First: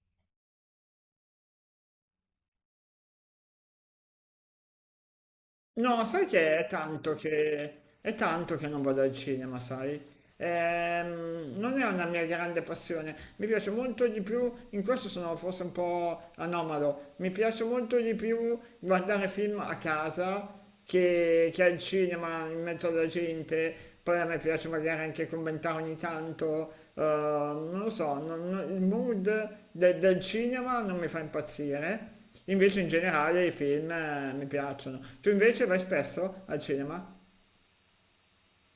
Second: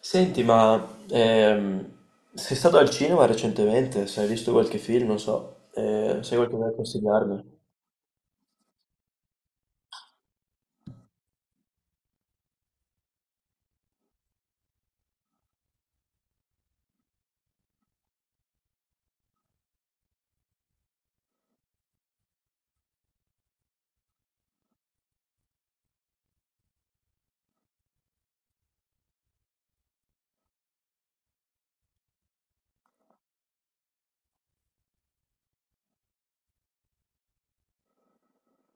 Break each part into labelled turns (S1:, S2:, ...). S1: Senti, ma sei stato al cinema recentemente? Se hai visto qualche film, non so,
S2: No, sai
S1: sai
S2: che è
S1: qualcosa da
S2: tanto
S1: consigliarmi?
S2: che, è tanto che non vado al cinema, sai? Non è una mia grande passione, mi piace molto di più, in questo sono forse un po' anomalo, mi piace molto di più guardare film a casa che è il cinema in mezzo alla gente, poi a me piace magari anche commentare ogni tanto, non lo so, il del cinema non mi fa impazzire, invece in generale i film mi piacciono. Tu invece vai spesso al cinema?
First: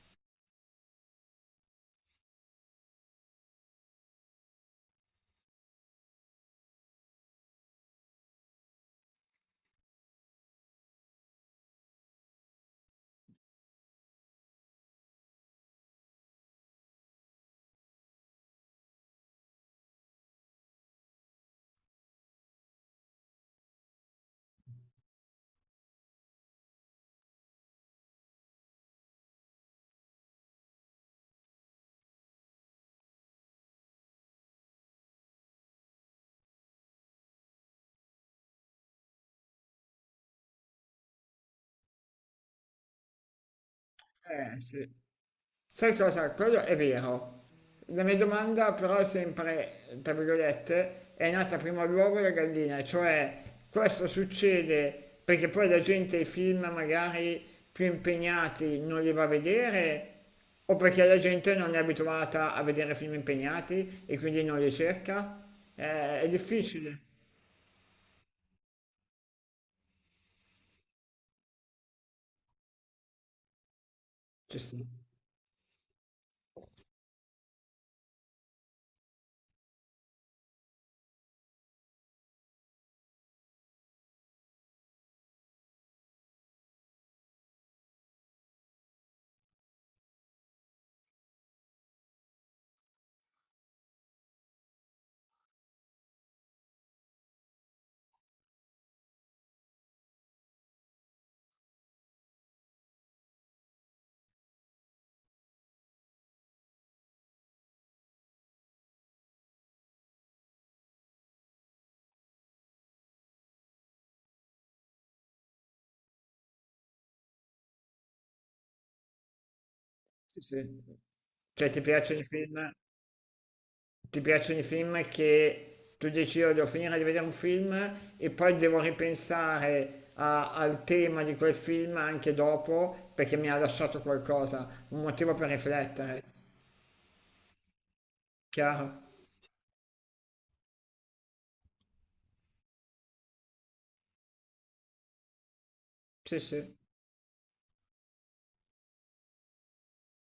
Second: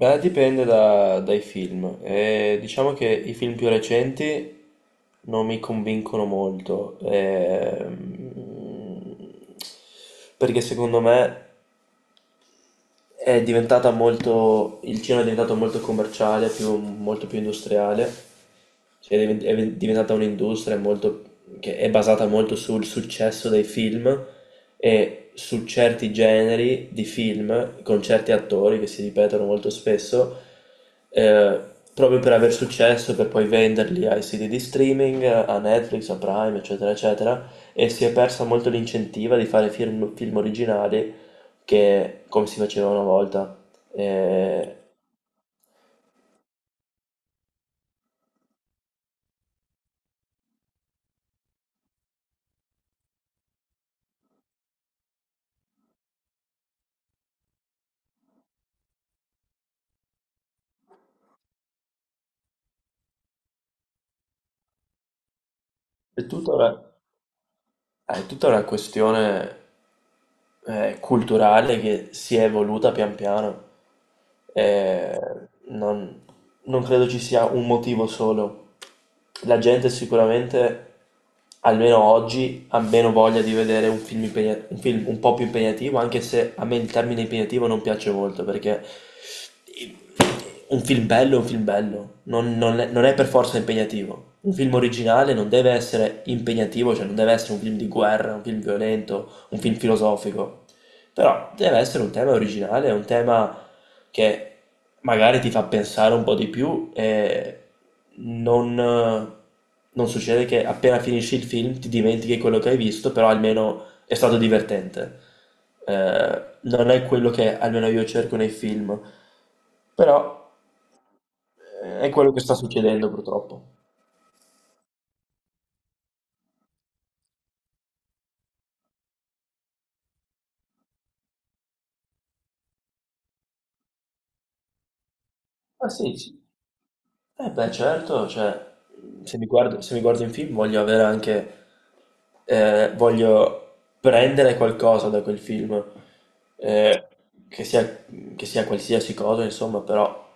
S1: Beh, dipende dai film. Diciamo che i film più recenti non mi convincono molto, perché secondo me è diventata molto, il cinema è diventato molto commerciale, molto più industriale. Cioè, è è diventata un'industria molto, che è basata molto sul successo dei film e su certi generi di film con certi attori che si ripetono molto spesso, eh, proprio per aver successo, per poi venderli ai siti di streaming, a Netflix, a Prime, eccetera, eccetera, e si è persa molto l'incentiva di fare film, film originali che come si faceva una volta.
S2: Eh
S1: Eh,
S2: sì. Sai cosa? Quello è vero. La mia domanda però è sempre, tra virgolette, è nata prima l'uovo e la gallina, cioè questo succede perché poi la gente i film magari più impegnati non li va a vedere o perché la gente non è abituata a vedere film impegnati e quindi non li cerca?
S1: è
S2: È
S1: tutta una,
S2: difficile.
S1: è tutta una questione, culturale che si è evoluta pian piano.
S2: Ci sta.
S1: Eh, non, non credo ci sia un motivo solo. La gente sicuramente, almeno oggi, ha meno voglia di vedere un film, un film un po' più impegnativo, anche se a me il termine impegnativo non piace molto perché un film bello è un film bello, non è, non è per forza impegnativo. Un film originale non deve essere impegnativo, cioè non deve essere un film di guerra, un film violento, un film filosofico. Però deve essere un tema originale, un tema che magari ti fa pensare un po' di più e non, non succede che appena finisci il film ti dimentichi quello che hai visto, però almeno è stato divertente. Non è quello che almeno io cerco nei film, però
S2: Sì, sì. Cioè ti
S1: è
S2: piacciono i
S1: quello che sta
S2: film?
S1: succedendo purtroppo.
S2: Ti piacciono i film che tu dici io devo finire di vedere un film e poi devo ripensare al tema di quel film anche dopo perché mi ha lasciato qualcosa, un motivo per
S1: Ma sì,
S2: riflettere,
S1: sì. Eh beh, certo, cioè,
S2: chiaro?
S1: se mi guardo in film voglio avere anche, voglio prendere qualcosa da quel film,
S2: Sì, sì.
S1: eh, che sia, che sia qualsiasi cosa, insomma, però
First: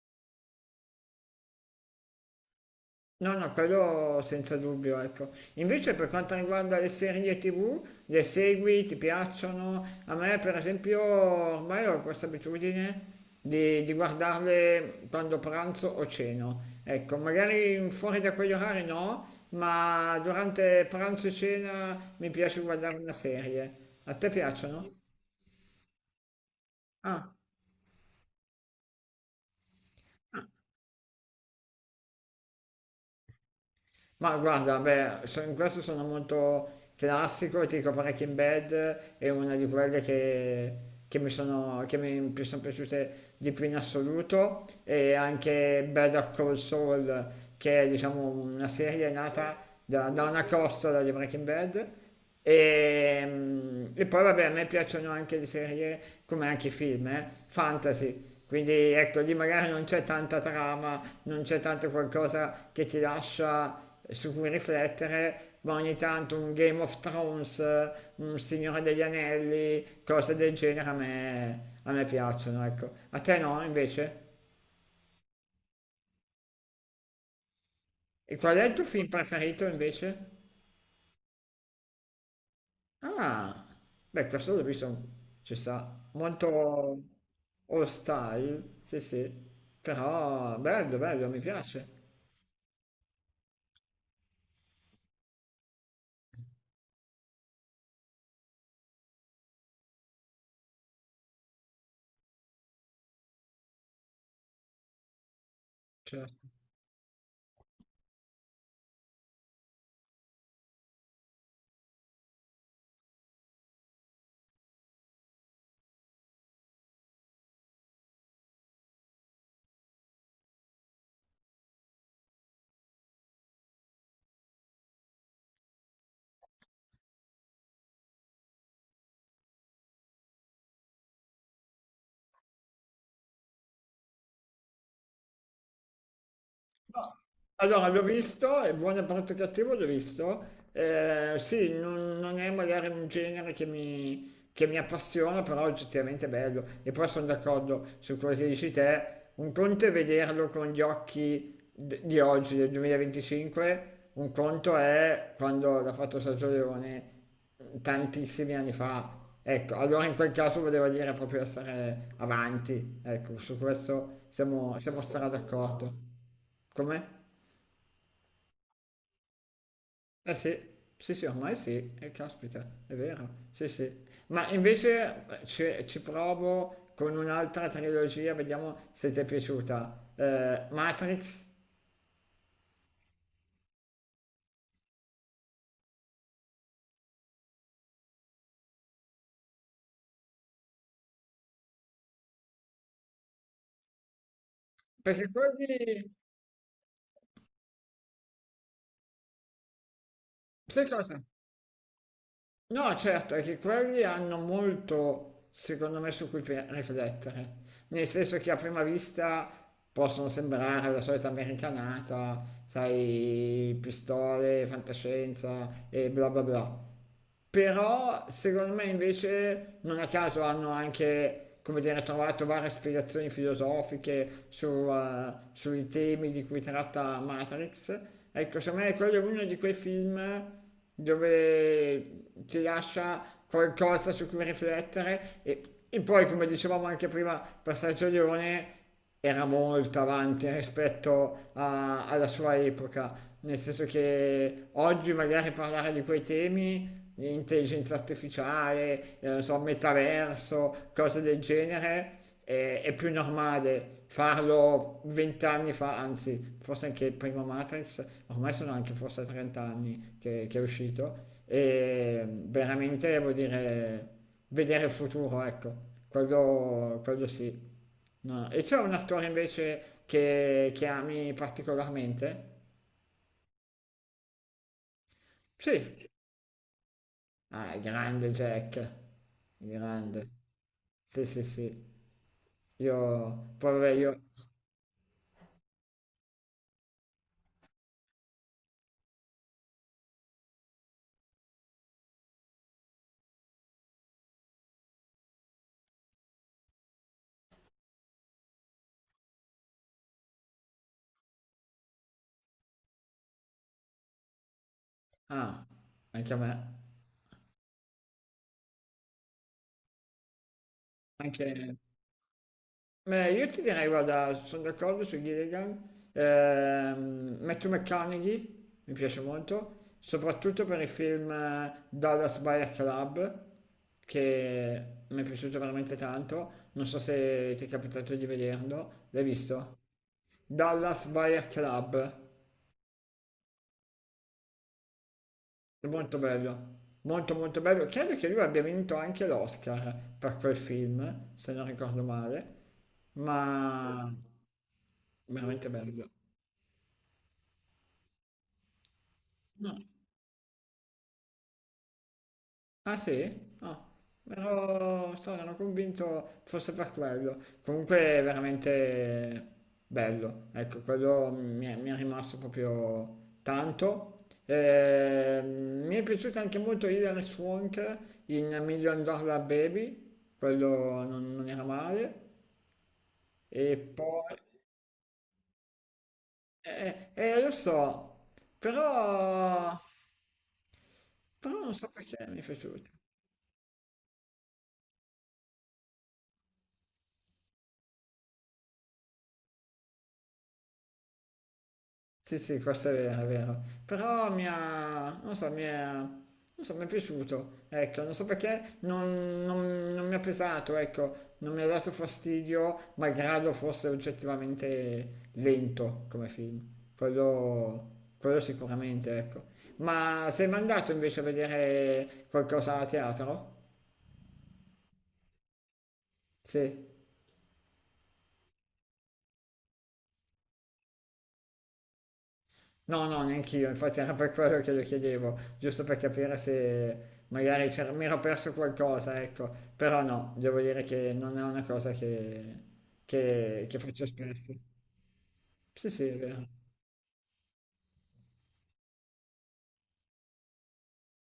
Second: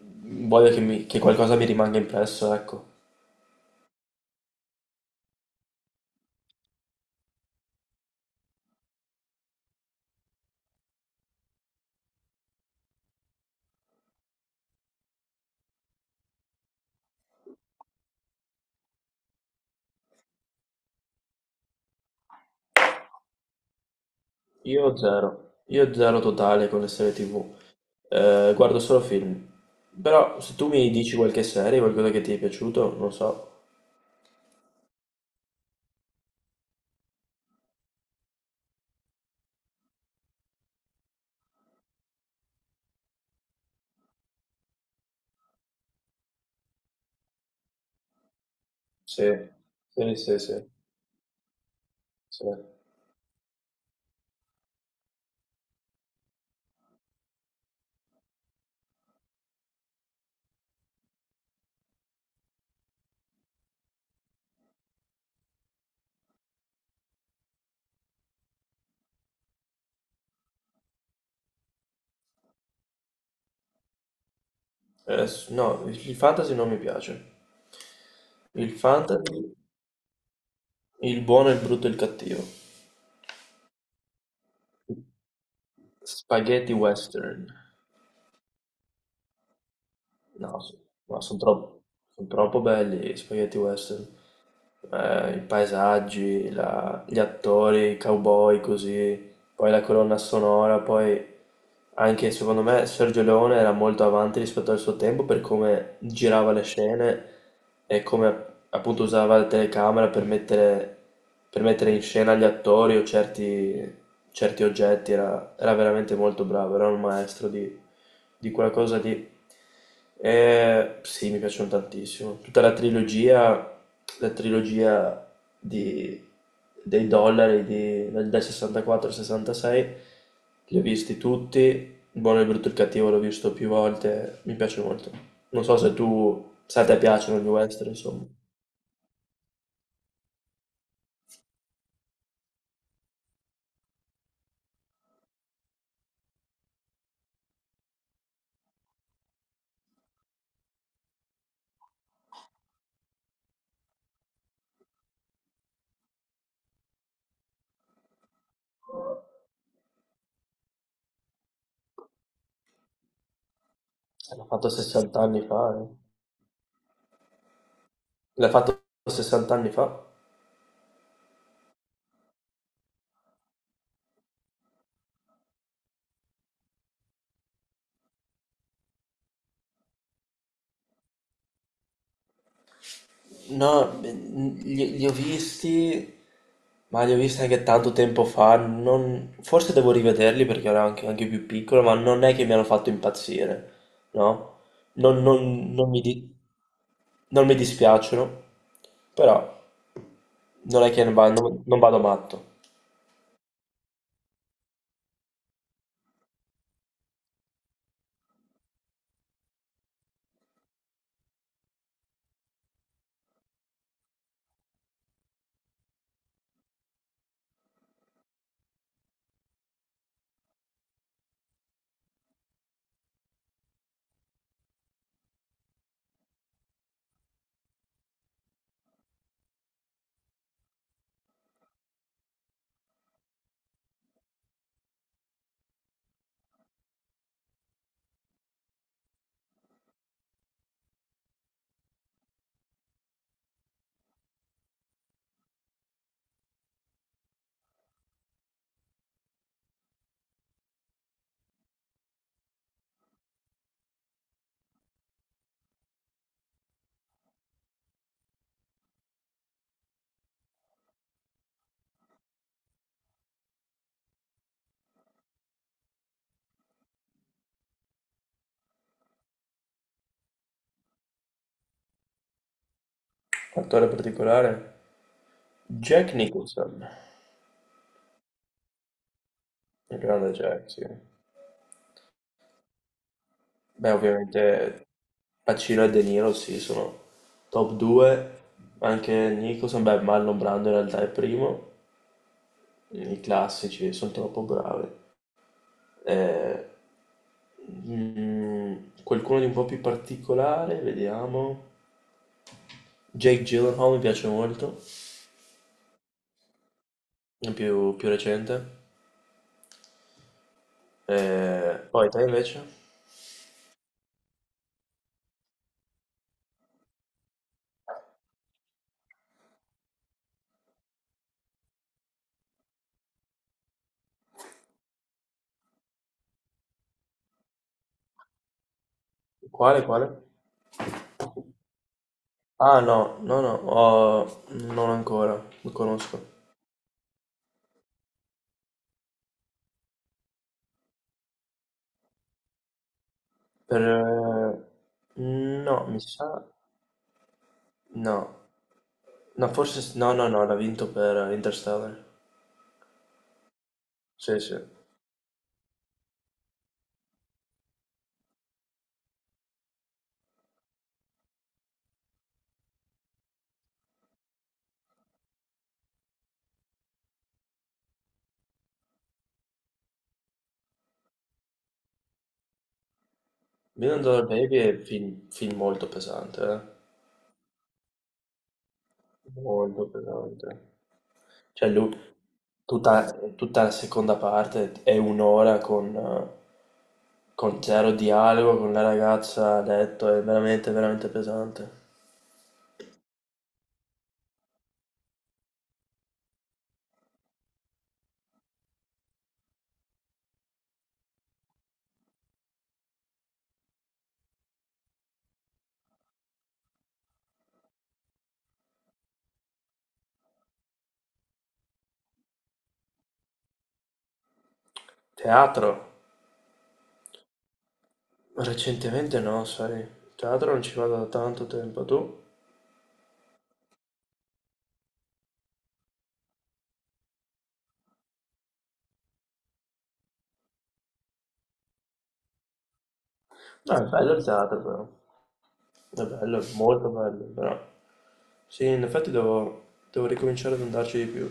S1: voglio che, che qualcosa mi rimanga impresso, ecco.
S2: No, no, quello senza dubbio, ecco. Invece per quanto riguarda le serie TV, le segui, ti piacciono? A me, per esempio, ormai ho questa abitudine di guardarle quando pranzo o ceno. Ecco, magari fuori da quegli orari no, ma durante pranzo e cena mi piace guardare una serie. A te piacciono?
S1: Io zero totale con le serie
S2: Ah.
S1: TV. Guardo solo film. Però se tu mi dici qualche serie, qualcosa che ti è piaciuto, non so.
S2: Ma guarda, beh, in questo sono molto classico, ti dico parecchi in bed, è una di quelle che sono piaciute di più in assoluto, e anche Better Call Saul, che è diciamo una serie
S1: Sì,
S2: nata da,
S1: sì,
S2: da
S1: sì,
S2: una
S1: sì,
S2: costola di Breaking Bad,
S1: sì.
S2: e poi vabbè, a me piacciono anche le serie, come anche i film, fantasy. Quindi ecco, lì magari non c'è tanta trama, non c'è tanto qualcosa che ti lascia su cui riflettere, ma ogni tanto un Game of Thrones, un Signore degli Anelli, cose del genere a me piacciono, ecco. A te no, invece?
S1: No, il fantasy non mi piace.
S2: E qual è
S1: Il
S2: il tuo film
S1: fantasy,
S2: preferito, invece?
S1: il buono, il brutto e il cattivo.
S2: Ah, beh, questo l'ho visto, ci sta, molto
S1: Spaghetti western.
S2: old style, sì sì, però
S1: No, s-
S2: bello,
S1: no,
S2: bello,
S1: sono
S2: mi
S1: troppo,
S2: piace.
S1: son troppo belli gli spaghetti western. Eh, i paesaggi, gli attori, i cowboy così, poi la colonna sonora, poi anche secondo me Sergio Leone era molto avanti rispetto al suo tempo per come
S2: Cioè,
S1: girava le scene e come appunto usava la telecamera per mettere in scena gli attori o certi oggetti, era veramente molto bravo, era un maestro di quella cosa lì. Sì, mi piacciono tantissimo. La trilogia di- dei dollari dal 64 al 66, li ho visti tutti. Il buono, il brutto e il cattivo l'ho visto più volte. Mi piace molto. Non so se tu, se a te piacciono gli
S2: allora,
S1: western,
S2: l'ho
S1: insomma.
S2: visto, è buono brutto cattivo, l'ho visto. Sì, non è magari un genere che mi appassiona, però oggettivamente è bello. E poi sono d'accordo su quello che dici te. Un conto è vederlo con gli occhi di oggi, del 2025, un conto è quando l'ha fatto Sergio Leone tantissimi anni fa. Ecco, allora in quel caso volevo dire proprio essere avanti. Ecco, su questo
S1: L'ha fatto
S2: siamo
S1: 60
S2: stra
S1: anni fa,
S2: d'accordo.
S1: eh.
S2: Come?
S1: L'ha fatto 60 anni fa.
S2: Eh sì, sì, sì, ormai sì, caspita, è vero, sì, sì. Ma invece ci provo con un'altra trilogia, vediamo se ti è piaciuta. Matrix,
S1: No, beh, li ho visti, ma li ho visti anche tanto tempo fa. Forse devo rivederli perché ero anche, anche più piccolo, ma non è che mi hanno fatto impazzire, no? Non,
S2: perché
S1: non- non mi,
S2: quelli...
S1: di- non mi dispiacciono, però non
S2: Sai
S1: è che
S2: cosa?
S1: non vado matto.
S2: No, certo, è che quelli hanno molto, secondo me, su cui riflettere. Nel senso che a prima vista possono sembrare la solita americanata, sai, pistole, fantascienza e bla bla bla. Però secondo me invece non a caso hanno anche, come dire, trovato varie spiegazioni filosofiche su, sui temi di cui tratta Matrix. Ecco, secondo me quello è uno di quei film dove ti lascia qualcosa su cui riflettere e poi, come dicevamo anche prima per Sergio Leone, era molto avanti rispetto alla sua epoca, nel senso che oggi magari parlare di quei temi intelligenza artificiale, non so, metaverso, cose del genere, è più normale farlo vent'anni fa, anzi, forse anche il primo Matrix, ormai sono anche forse 30 anni che è uscito, e veramente vuol dire vedere il futuro, ecco, quello sì. No. E c'è un attore invece che ami particolarmente?
S1: Attore particolare?
S2: Sì,
S1: Jack Nicholson,
S2: ah, il grande Jack, il
S1: il
S2: grande,
S1: grande Jack, sì.
S2: sì, sì, sì. Io, poi vabbè,
S1: Beh,
S2: io,
S1: ovviamente Pacino e De Niro sì, sono top 2, anche Nicholson, beh Marlon Brando in realtà è primo, i classici sono troppo bravi. Eh, mm, qualcuno di un po' più particolare, vediamo. Jake Gyllenhaal mi piace molto,
S2: ah, anche a me,
S1: è più, più recente.
S2: anche,
S1: Poi te invece?
S2: beh, io ti direi, guarda, sono d'accordo su Gilligan, Matthew McConaughey, mi piace molto, soprattutto per il film Dallas Buyer Club, che mi è piaciuto veramente tanto, non so se ti è capitato di vederlo, l'hai visto?
S1: Quale, quale?
S2: Dallas Buyer Club.
S1: Ah no, no, no, non ancora, lo
S2: È molto
S1: conosco.
S2: bello, molto molto bello. Credo che lui abbia vinto anche l'Oscar per quel film, se non ricordo male,
S1: Per...
S2: ma veramente
S1: no, mi
S2: bello.
S1: sa... no, no,
S2: No.
S1: forse... no, no, no, l'ha vinto per Interstellar.
S2: Ah sì? Ah,
S1: Sì, sì.
S2: ero convinto fosse per quello. Comunque è veramente bello, ecco, quello mi è rimasto proprio tanto. Mi è piaciuto anche molto Hilary Swank in Million Dollar Baby, quello non era male. E
S1: Million Dollar
S2: poi...
S1: Baby è un film, film molto pesante, eh.
S2: Lo so, però...
S1: Molto pesante.
S2: Però
S1: Cioè,
S2: non so
S1: lui,
S2: perché mi è piaciuto.
S1: tutta la seconda parte è un'ora con zero dialogo, con la ragazza a letto, è veramente pesante.
S2: Sì, sì, questo è vero, è vero. Però mi ha... non so, mi è... non so, mi è piaciuto. Ecco, non so perché non mi ha pesato, ecco. Non mi ha dato fastidio, malgrado fosse oggettivamente lento come film. Quello sicuramente, ecco. Ma sei mai andato invece a vedere qualcosa a teatro?
S1: Teatro?
S2: Sì.
S1: Recentemente no, sai. Teatro non ci vado da tanto tempo, tu?
S2: No, no, neanch'io, infatti era per quello che lo chiedevo, giusto per capire se magari mi ero perso qualcosa, ecco, però no, devo dire che non è una cosa
S1: No,
S2: che
S1: è
S2: faccio
S1: bello il
S2: spesso.
S1: teatro, però.
S2: Sì,
S1: È
S2: sì, è
S1: bello,
S2: vero.
S1: molto bello, però sì, in effetti devo, devo ricominciare ad andarci di più.